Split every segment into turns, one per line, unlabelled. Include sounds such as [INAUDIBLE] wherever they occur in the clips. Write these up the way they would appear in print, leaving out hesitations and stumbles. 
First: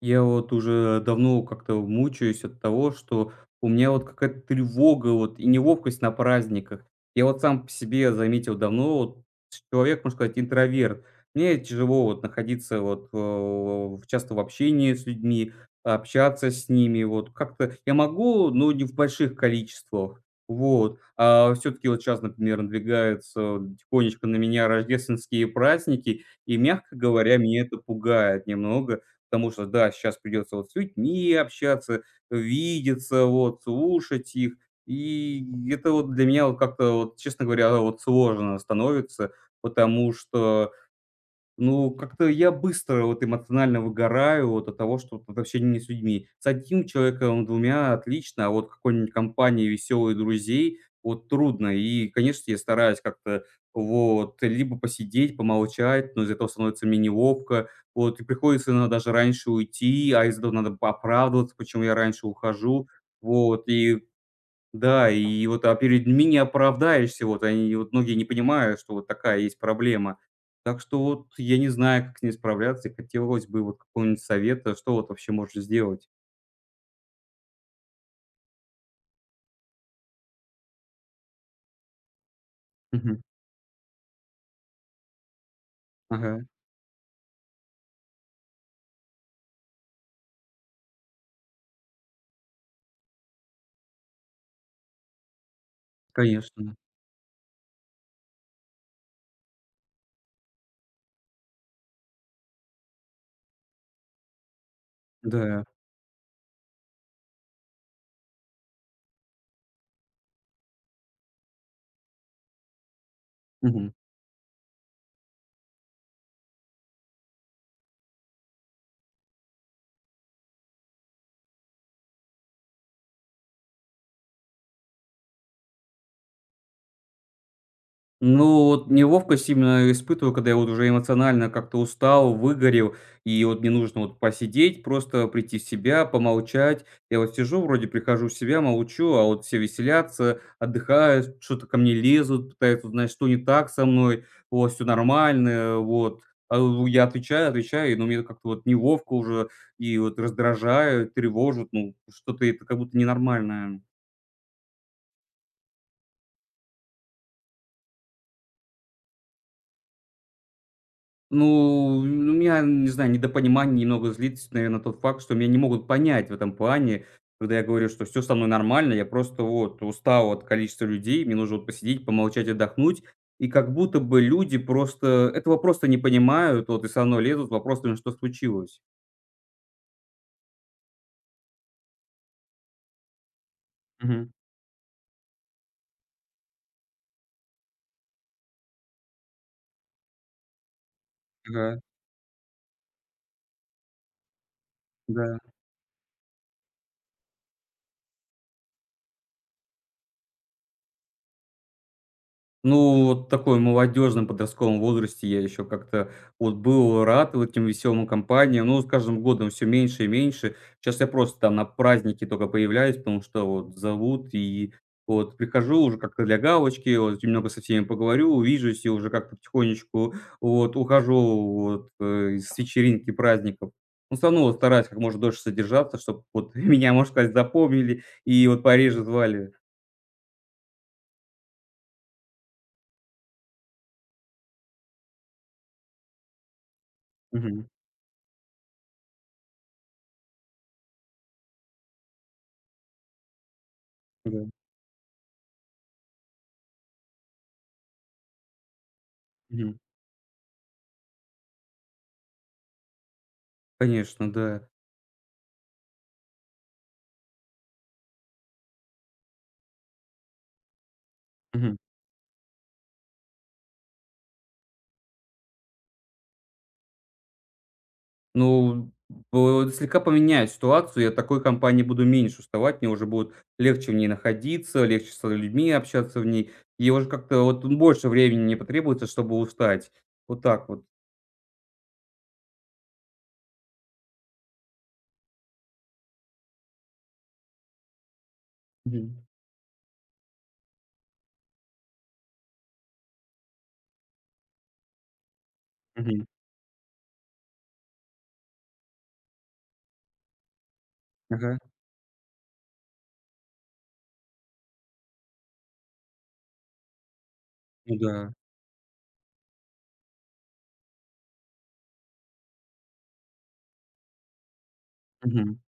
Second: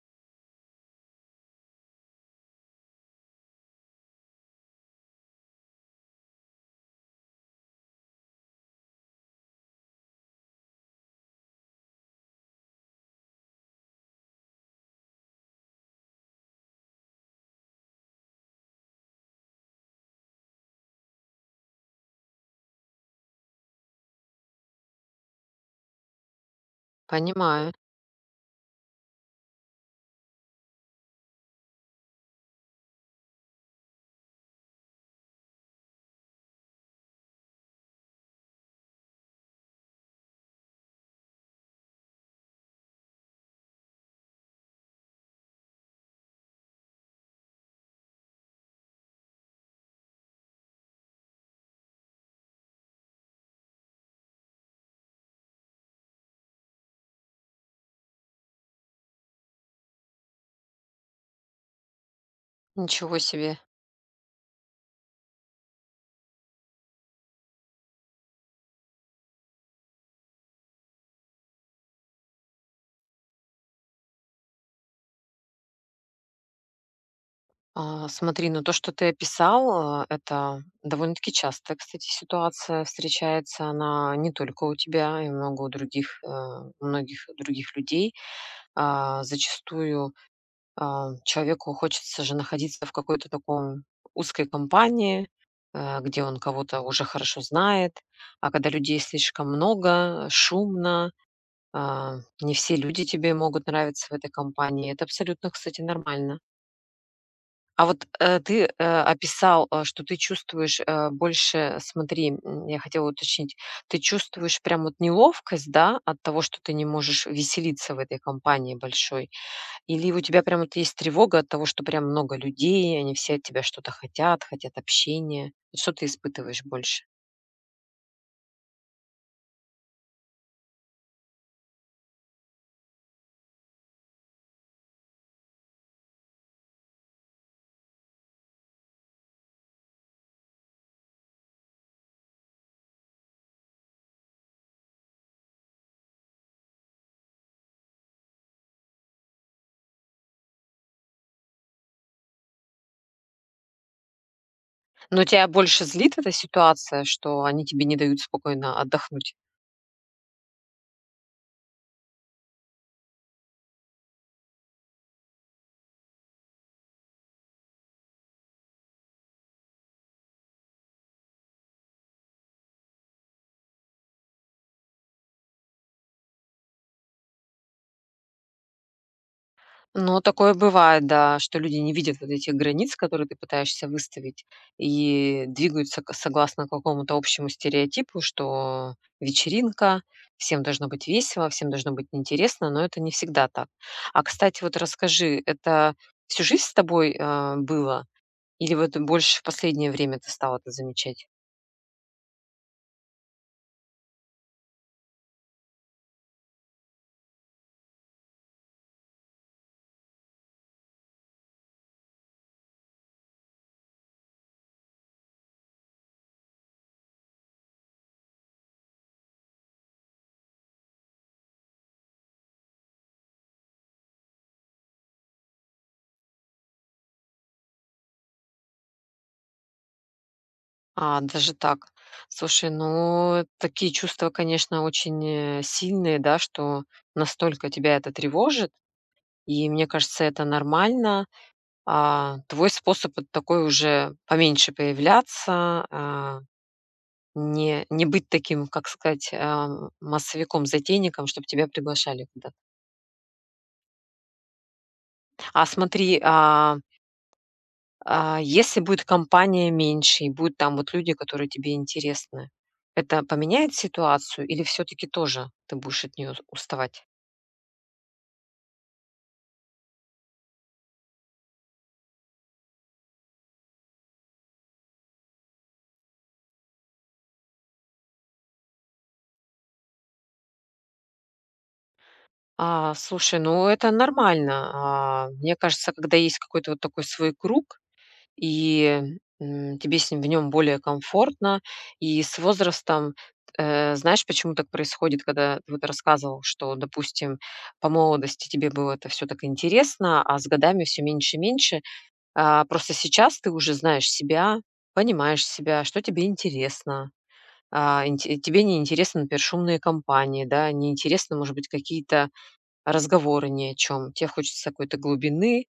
Я вот уже давно как-то мучаюсь от того, что у меня вот какая-то тревога вот и неловкость на праздниках. Я вот сам по себе заметил давно, вот человек, можно сказать, интроверт. Мне тяжело вот находиться вот часто в общении с людьми, общаться с ними. Вот как-то я могу, но не в больших количествах. Вот. А все-таки вот сейчас, например, надвигаются тихонечко на меня рождественские праздники, и, мягко говоря, меня
Понимаю.
это пугает немного. Потому что, да, сейчас придется вот с людьми общаться, видеться, вот, слушать их. И это вот для меня вот как-то вот, честно говоря, вот сложно становится, потому что ну, как-то я быстро вот эмоционально выгораю вот от того, что вот от общения с людьми. С одним человеком, двумя отлично, а вот какой-нибудь компанией веселых друзей вот трудно. И, конечно, я стараюсь как-то вот либо посидеть, помолчать, но из-за этого становится мне неловко. Вот, и приходится иногда даже раньше уйти, а из-за этого надо оправдываться, почему я раньше ухожу.
Ничего себе.
Вот, и да, и вот, а перед ними не оправдаешься, вот они, вот многие не понимают, что вот такая есть проблема. Так что вот я не знаю, как с ней справляться, и хотелось бы вот какого-нибудь совета, что вот вообще можно сделать.
Смотри, ну то, что ты описал, это довольно-таки частая, кстати, ситуация
Мгм.
встречается. Она не только у тебя, и много
Ага,
у многих других людей. Зачастую человеку хочется же находиться в какой-то таком узкой компании, где он
конечно,
кого-то уже хорошо знает. А когда людей слишком много, шумно, не все люди тебе могут нравиться в этой компании. Это абсолютно,
да.
кстати, нормально. Ты описал, что ты чувствуешь, больше. Смотри, я хотела уточнить,
Мгм.
ты чувствуешь прям вот неловкость, да, от того, что ты не можешь веселиться в этой компании большой? Или у тебя прям вот есть тревога от того, что прям много людей, они все от тебя что-то хотят, хотят общения? Вот что ты испытываешь больше?
Ну, вот неловкость именно испытываю, когда я вот уже эмоционально как-то устал, выгорел, и вот мне нужно вот посидеть, просто прийти в себя, помолчать. Я вот сижу, вроде прихожу в себя, молчу, а вот все веселятся, отдыхают, что-то ко мне лезут, пытаются узнать, что не так со мной, вот, все нормально, вот. Я отвечаю, отвечаю, но мне как-то вот неловко уже, и вот раздражают, тревожат, ну, что-то это как будто ненормальное.
Но тебя больше злит эта ситуация, что они тебе не дают спокойно отдохнуть?
Ну, ну, у меня, не знаю, недопонимание немного злит, наверное, тот факт, что меня не могут понять в этом плане, когда я говорю, что все со мной нормально, я просто вот устал от количества людей, мне нужно вот посидеть, помолчать, отдохнуть. И как будто бы люди просто этого просто не понимают, вот и со мной лезут с вопросами, что случилось.
Ну, такое бывает, да, что люди не видят вот этих границ, которые ты пытаешься
Мгм.
выставить, и двигаются согласно какому-то общему стереотипу, что вечеринка, всем должно быть весело, всем
Да,
должно быть интересно, но это не всегда так. Кстати, вот
да.
расскажи, это всю жизнь с тобой было? Или вот больше в последнее время ты стал это замечать?
Ну, вот такой молодежном подростковом возрасте я еще как-то вот был рад вот этим веселым компаниям, но с каждым годом все меньше и меньше. Сейчас я просто там на праздники только появляюсь, потому что вот зовут, и вот прихожу уже как-то для галочки, вот немного со всеми поговорю, увижусь и уже как-то потихонечку вот ухожу вот, с вечеринки праздников. Но все равно вот стараюсь как можно дольше содержаться, чтобы вот [LAUGHS] меня, можно сказать, запомнили и вот пореже звали.
Даже так. Слушай, ну, такие чувства, конечно, очень сильные, да, что
Мгм.
настолько тебя это тревожит. И мне кажется, это нормально. Твой способ вот такой уже
Да.
поменьше появляться, не быть таким, как сказать,
Мгм.
массовиком-затейником, чтобы тебя приглашали куда-то.
Конечно, да.
Смотри, если будет компания меньше и будут там вот люди, которые тебе
Мгм.
интересны, это поменяет ситуацию или все таки тоже ты будешь от нее уставать?
Ну, б слегка поменяет ситуацию. Я такой компании буду меньше уставать, мне уже будет легче в ней находиться, легче с людьми общаться в ней. И уже как-то вот больше времени не потребуется, чтобы устать. Вот так вот.
Слушай, ну это нормально. Мне кажется, когда есть какой-то вот такой свой круг, И,
Мгм.
м, тебе с ним в нем более комфортно. И с возрастом, знаешь, почему так происходит, когда ты вот
Мгм.
рассказывал, что, допустим, по молодости тебе было это все так интересно, а с годами все меньше и
Ага.
меньше. Просто сейчас ты уже знаешь себя, понимаешь себя, что тебе интересно.
Ну
А,
да.
инте Тебе не интересны, например, шумные компании, да, не интересны, может быть, какие-то разговоры ни о чем. Тебе хочется какой-то
Мгм.
глубины,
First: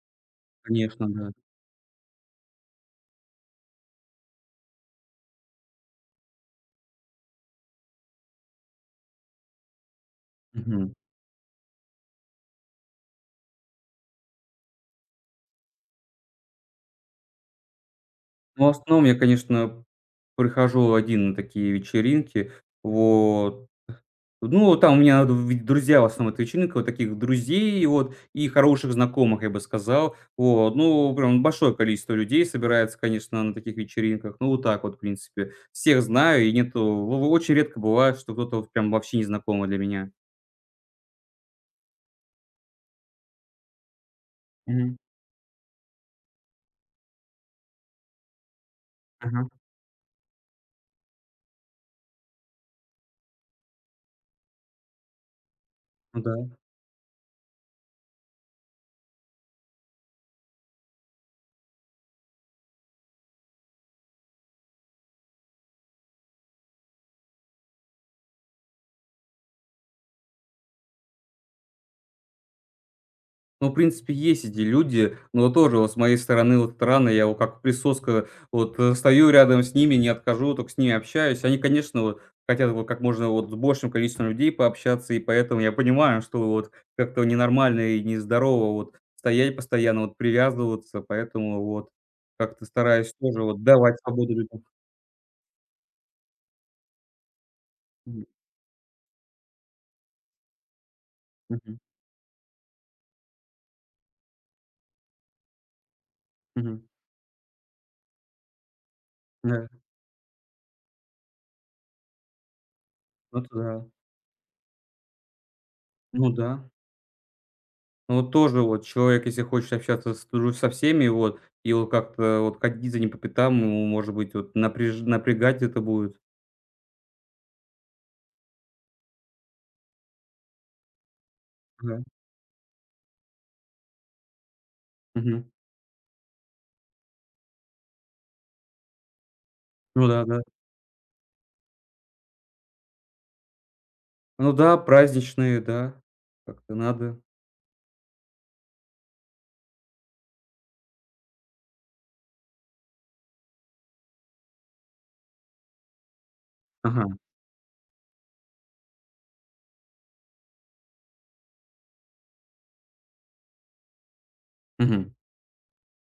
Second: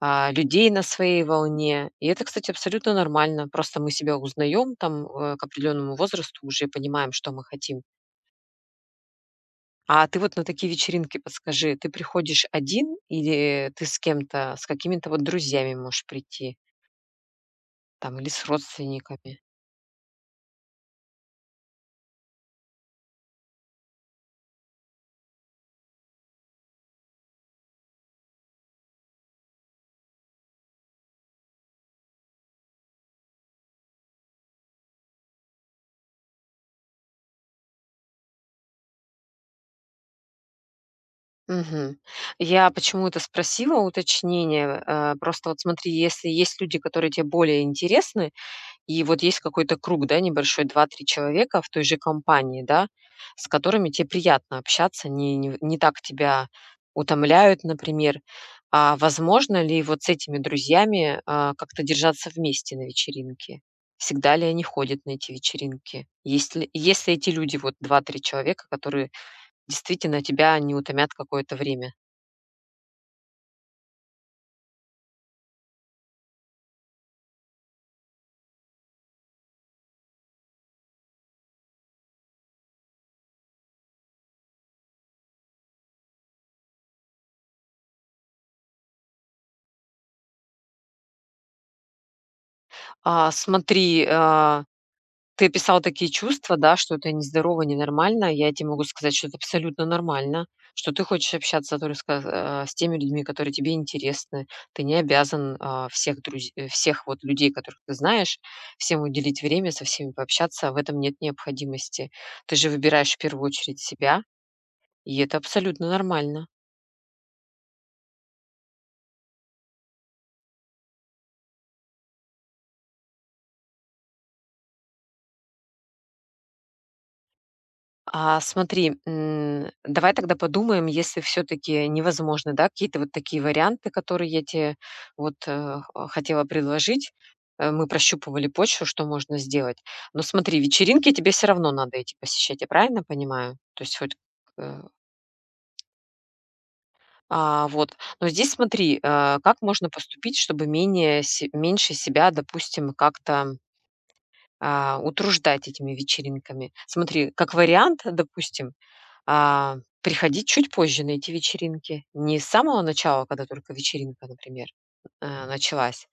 людей на
Конечно,
своей
да.
волне. И это, кстати, абсолютно нормально. Просто мы себя узнаем там к определенному возрасту, уже понимаем, что мы хотим. А ты вот на такие
Мгм.
вечеринки подскажи, ты приходишь один или ты с кем-то, с какими-то вот друзьями можешь прийти, там, или с
Ну, в основном я,
родственниками?
конечно, прихожу один на такие вечеринки. Вот. Ну, там у меня д друзья в основном, эта вечеринка, вот таких друзей вот и хороших знакомых, я бы сказал. Вот, ну, прям большое количество людей собирается, конечно, на таких вечеринках. Ну, вот так вот, в принципе. Всех знаю, и нету очень редко бывает, что кто-то вот прям вообще незнакомый для меня.
Мгм. Я почему это спросила, уточнение.
Мгм.
Просто вот смотри, если есть люди, которые тебе более интересны, и вот есть
Ага.
какой-то круг, да, небольшой, два-три человека в той же компании, да, с которыми тебе приятно общаться, не так
Ну да.
тебя утомляют, например. А возможно ли вот с этими друзьями, как-то держаться вместе на вечеринке? Всегда ли они ходят на эти вечеринки? Если эти люди, вот два-три человека, которые действительно тебя не утомят какое-то время?
Ну, в принципе, есть эти люди, но тоже вот с моей стороны вот рано, я вот как присоска, вот, стою рядом с ними, не отхожу, только с ними общаюсь. Они, конечно, вот хотят вот как можно вот с большим количеством людей пообщаться, и поэтому я понимаю, что вот как-то ненормально и нездорово вот стоять постоянно, вот привязываться, поэтому вот как-то стараюсь тоже вот давать
Смотри,
свободу людям.
ты описал такие чувства, да, что это нездорово,
М,
ненормально. Я тебе могу сказать, что это абсолютно нормально, что ты хочешь
мгм,
общаться только с теми людьми, которые тебе интересны. Ты не обязан
мгм.
всех вот людей, которых ты знаешь, всем уделить
Да,
время, со всеми пообщаться. В этом нет необходимости. Ты же выбираешь в
ну
первую
это
очередь
да.
себя, и это абсолютно
Ну
нормально.
да. Ну, вот тоже вот человек, если хочет общаться с дру со всеми, вот, и вот как-то вот ходить за ним по пятам, ему, может быть, вот напряж напрягать это будет.
Смотри, давай тогда подумаем, если все-таки
Да.
невозможно, да, какие-то вот такие варианты, которые я тебе вот
Мгм.
хотела предложить. Мы прощупывали почву, что можно сделать.
Ну
Но
да, да.
смотри, вечеринки тебе все равно надо идти посещать, я правильно понимаю? То есть хоть
Ну да,
э,
праздничные, да, как-то надо.
вот. Но здесь смотри, как можно поступить, чтобы меньше себя, допустим, как-то утруждать этими вечеринками.
Ага,
Смотри, как вариант, допустим, А, приходить чуть позже на эти вечеринки. Не с самого начала, когда только вечеринка, например,
мгм,
началась,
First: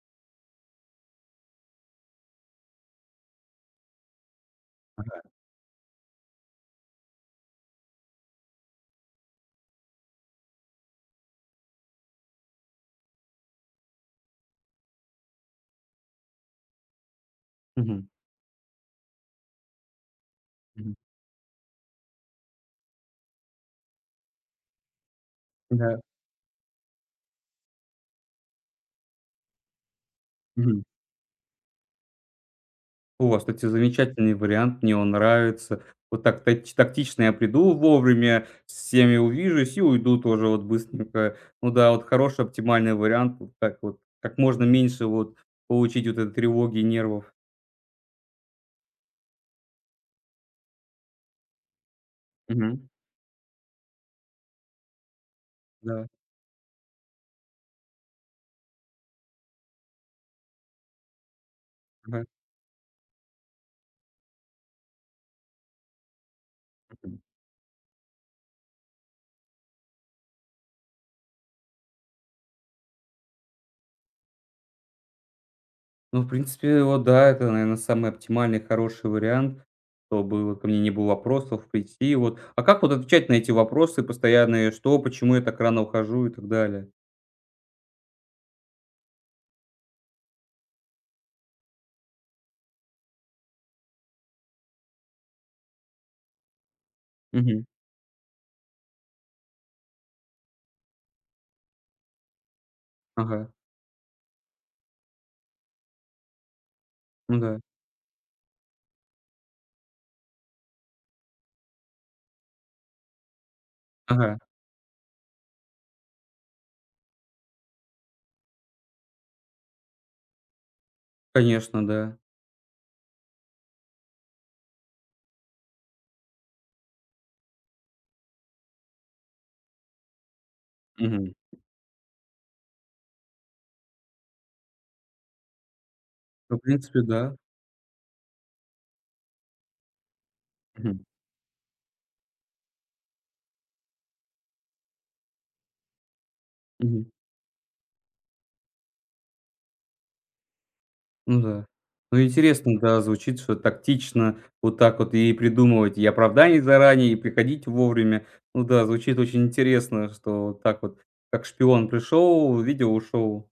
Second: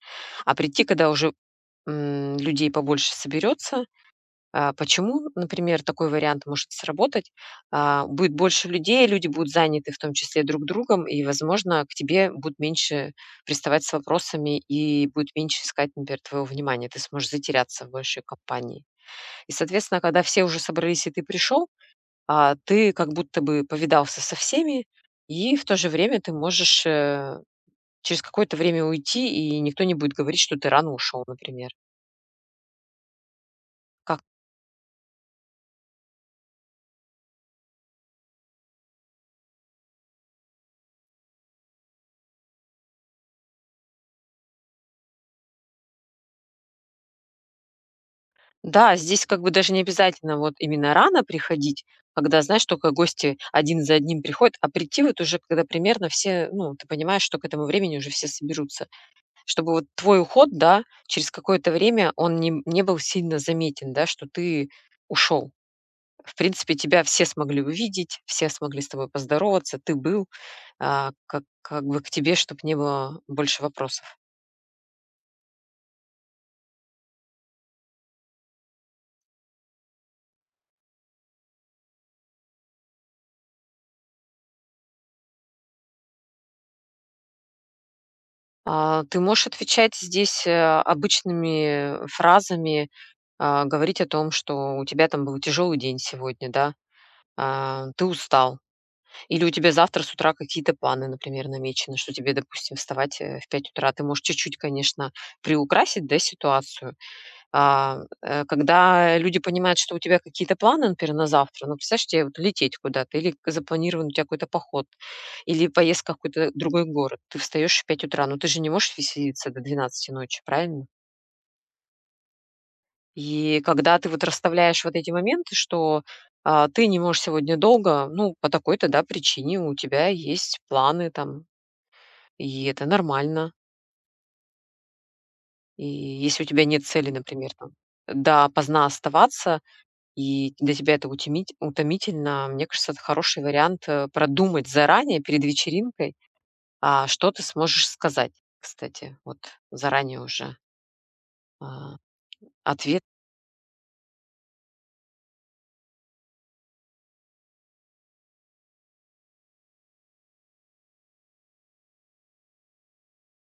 а прийти, когда уже, людей побольше соберется. Почему, например, такой вариант может сработать? Будет больше людей, люди будут заняты, в том числе, друг другом, и, возможно, к тебе будут меньше приставать с вопросами и будут меньше искать, например, твоего внимания. Ты сможешь затеряться в
мгм,
большей компании. И, соответственно, когда все уже
мгм.
собрались и ты пришел, ты как будто бы повидался со всеми, и в то же
Да.
время ты можешь, через какое-то время уйти, и никто не будет говорить, что ты
Мгм.
рано ушел, например.
У вас, кстати,
Как
замечательный вариант, мне он нравится. Вот так тач тактично я приду вовремя, с всеми увижусь и уйду тоже вот быстренько. Ну да, вот хороший оптимальный вариант, вот так вот. Как можно меньше вот получить вот этой тревоги и нервов.
Да, здесь как бы даже не обязательно вот именно рано приходить, когда, знаешь,
Мгм.
только гости один за одним приходят, а прийти вот уже, когда примерно
Да,
все, ну, ты понимаешь, что к этому времени уже все соберутся. Чтобы вот твой уход, да, через какое-то время
ага.
он не был сильно заметен, да, что ты ушел. В принципе, тебя
Мгм.
все смогли увидеть, все смогли с тобой поздороваться, ты был, как бы к тебе, чтобы не было больше вопросов.
Ну, в принципе, вот да, это, наверное, самый оптимальный хороший вариант, чтобы вот ко мне не было вопросов, прийти вот. А как вот отвечать на эти вопросы постоянные: "Что? Почему я так рано ухожу?" И так далее?
Ты можешь отвечать здесь, обычными фразами, говорить о том, что у тебя там был тяжелый день сегодня, да,
Мгм.
ты устал. Или у тебя завтра с утра какие-то планы, например, намечены, что тебе, допустим, вставать,
Ага,
в 5 утра. Ты можешь чуть-чуть, конечно, приукрасить, да, ситуацию.
ну да,
Когда люди понимают, что у тебя какие-то планы, например, на завтра, ну, представляешь, тебе вот лететь куда-то, или запланирован у тебя
ага.
какой-то поход, или поездка в какой-то другой город, ты встаешь в 5 утра, ну, ты же не можешь веселиться до 12 ночи, правильно?
Конечно, да.
И когда ты вот расставляешь вот эти моменты, что ты не можешь сегодня долго, ну, по такой-то, да, причине у тебя есть планы
Мгм.
там, и это нормально. И если у
Ну, в
тебя нет
принципе,
цели,
да.
например, там, до поздна оставаться, и для тебя
Мгм.
это утемить утомительно. Мне кажется, это хороший вариант, продумать заранее перед вечеринкой,
Мгм.
что ты сможешь сказать, кстати. Вот заранее уже,
Ну да.
а,
Ну, интересно,
ответ.
да, звучит, что тактично вот так вот и придумывать и оправдание заранее, и приходить вовремя. Ну да, звучит очень интересно, что вот так вот, как шпион пришел, видео ушел.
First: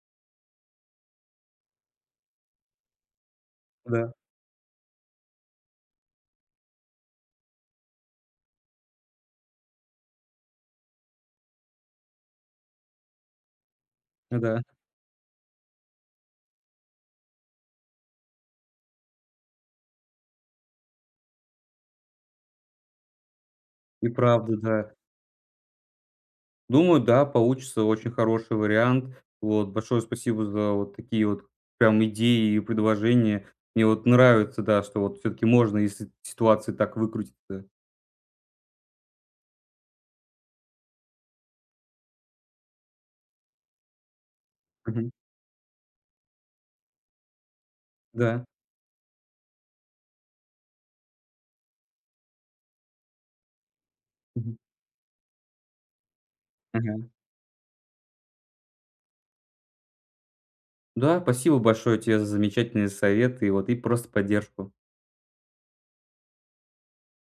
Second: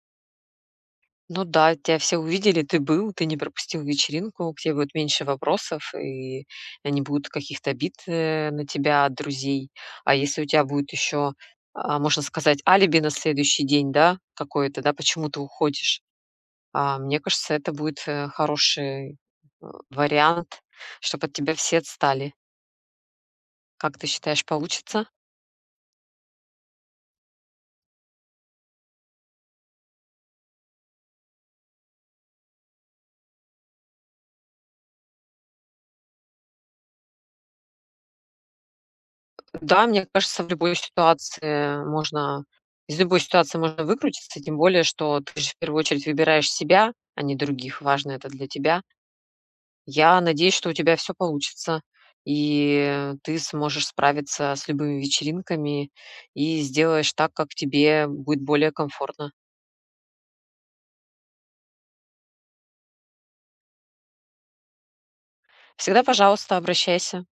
Ну да, тебя все увидели, ты был, ты не пропустил
Да,
вечеринку, к тебе будет меньше вопросов, и не будет каких-то обид, на тебя от друзей. А если у тебя будет еще, можно сказать, алиби на следующий день, да,
да,
какое-то, да, почему ты уходишь. Мне кажется, это будет, хороший, вариант, чтобы от тебя все отстали. Как ты
и
считаешь,
правда, да.
получится?
Думаю, да, получится очень хороший вариант. Вот, большое спасибо за вот такие вот прям идеи и предложения. Мне вот нравится, да, что вот все-таки можно из ситуации так выкрутиться.
Да, мне кажется, в любой ситуации можно из любой ситуации можно выкрутиться, тем более,
Мгм.
что ты же в первую очередь выбираешь себя, а не других. Важно это для
Да.
тебя. Я надеюсь, что у тебя все получится, и ты сможешь справиться
Мгм.
с любыми вечеринками и сделаешь
Ага.
так, как тебе будет более комфортно.
Да, спасибо большое тебе за замечательные советы, и вот, и просто поддержку.
Всегда, пожалуйста, обращайся.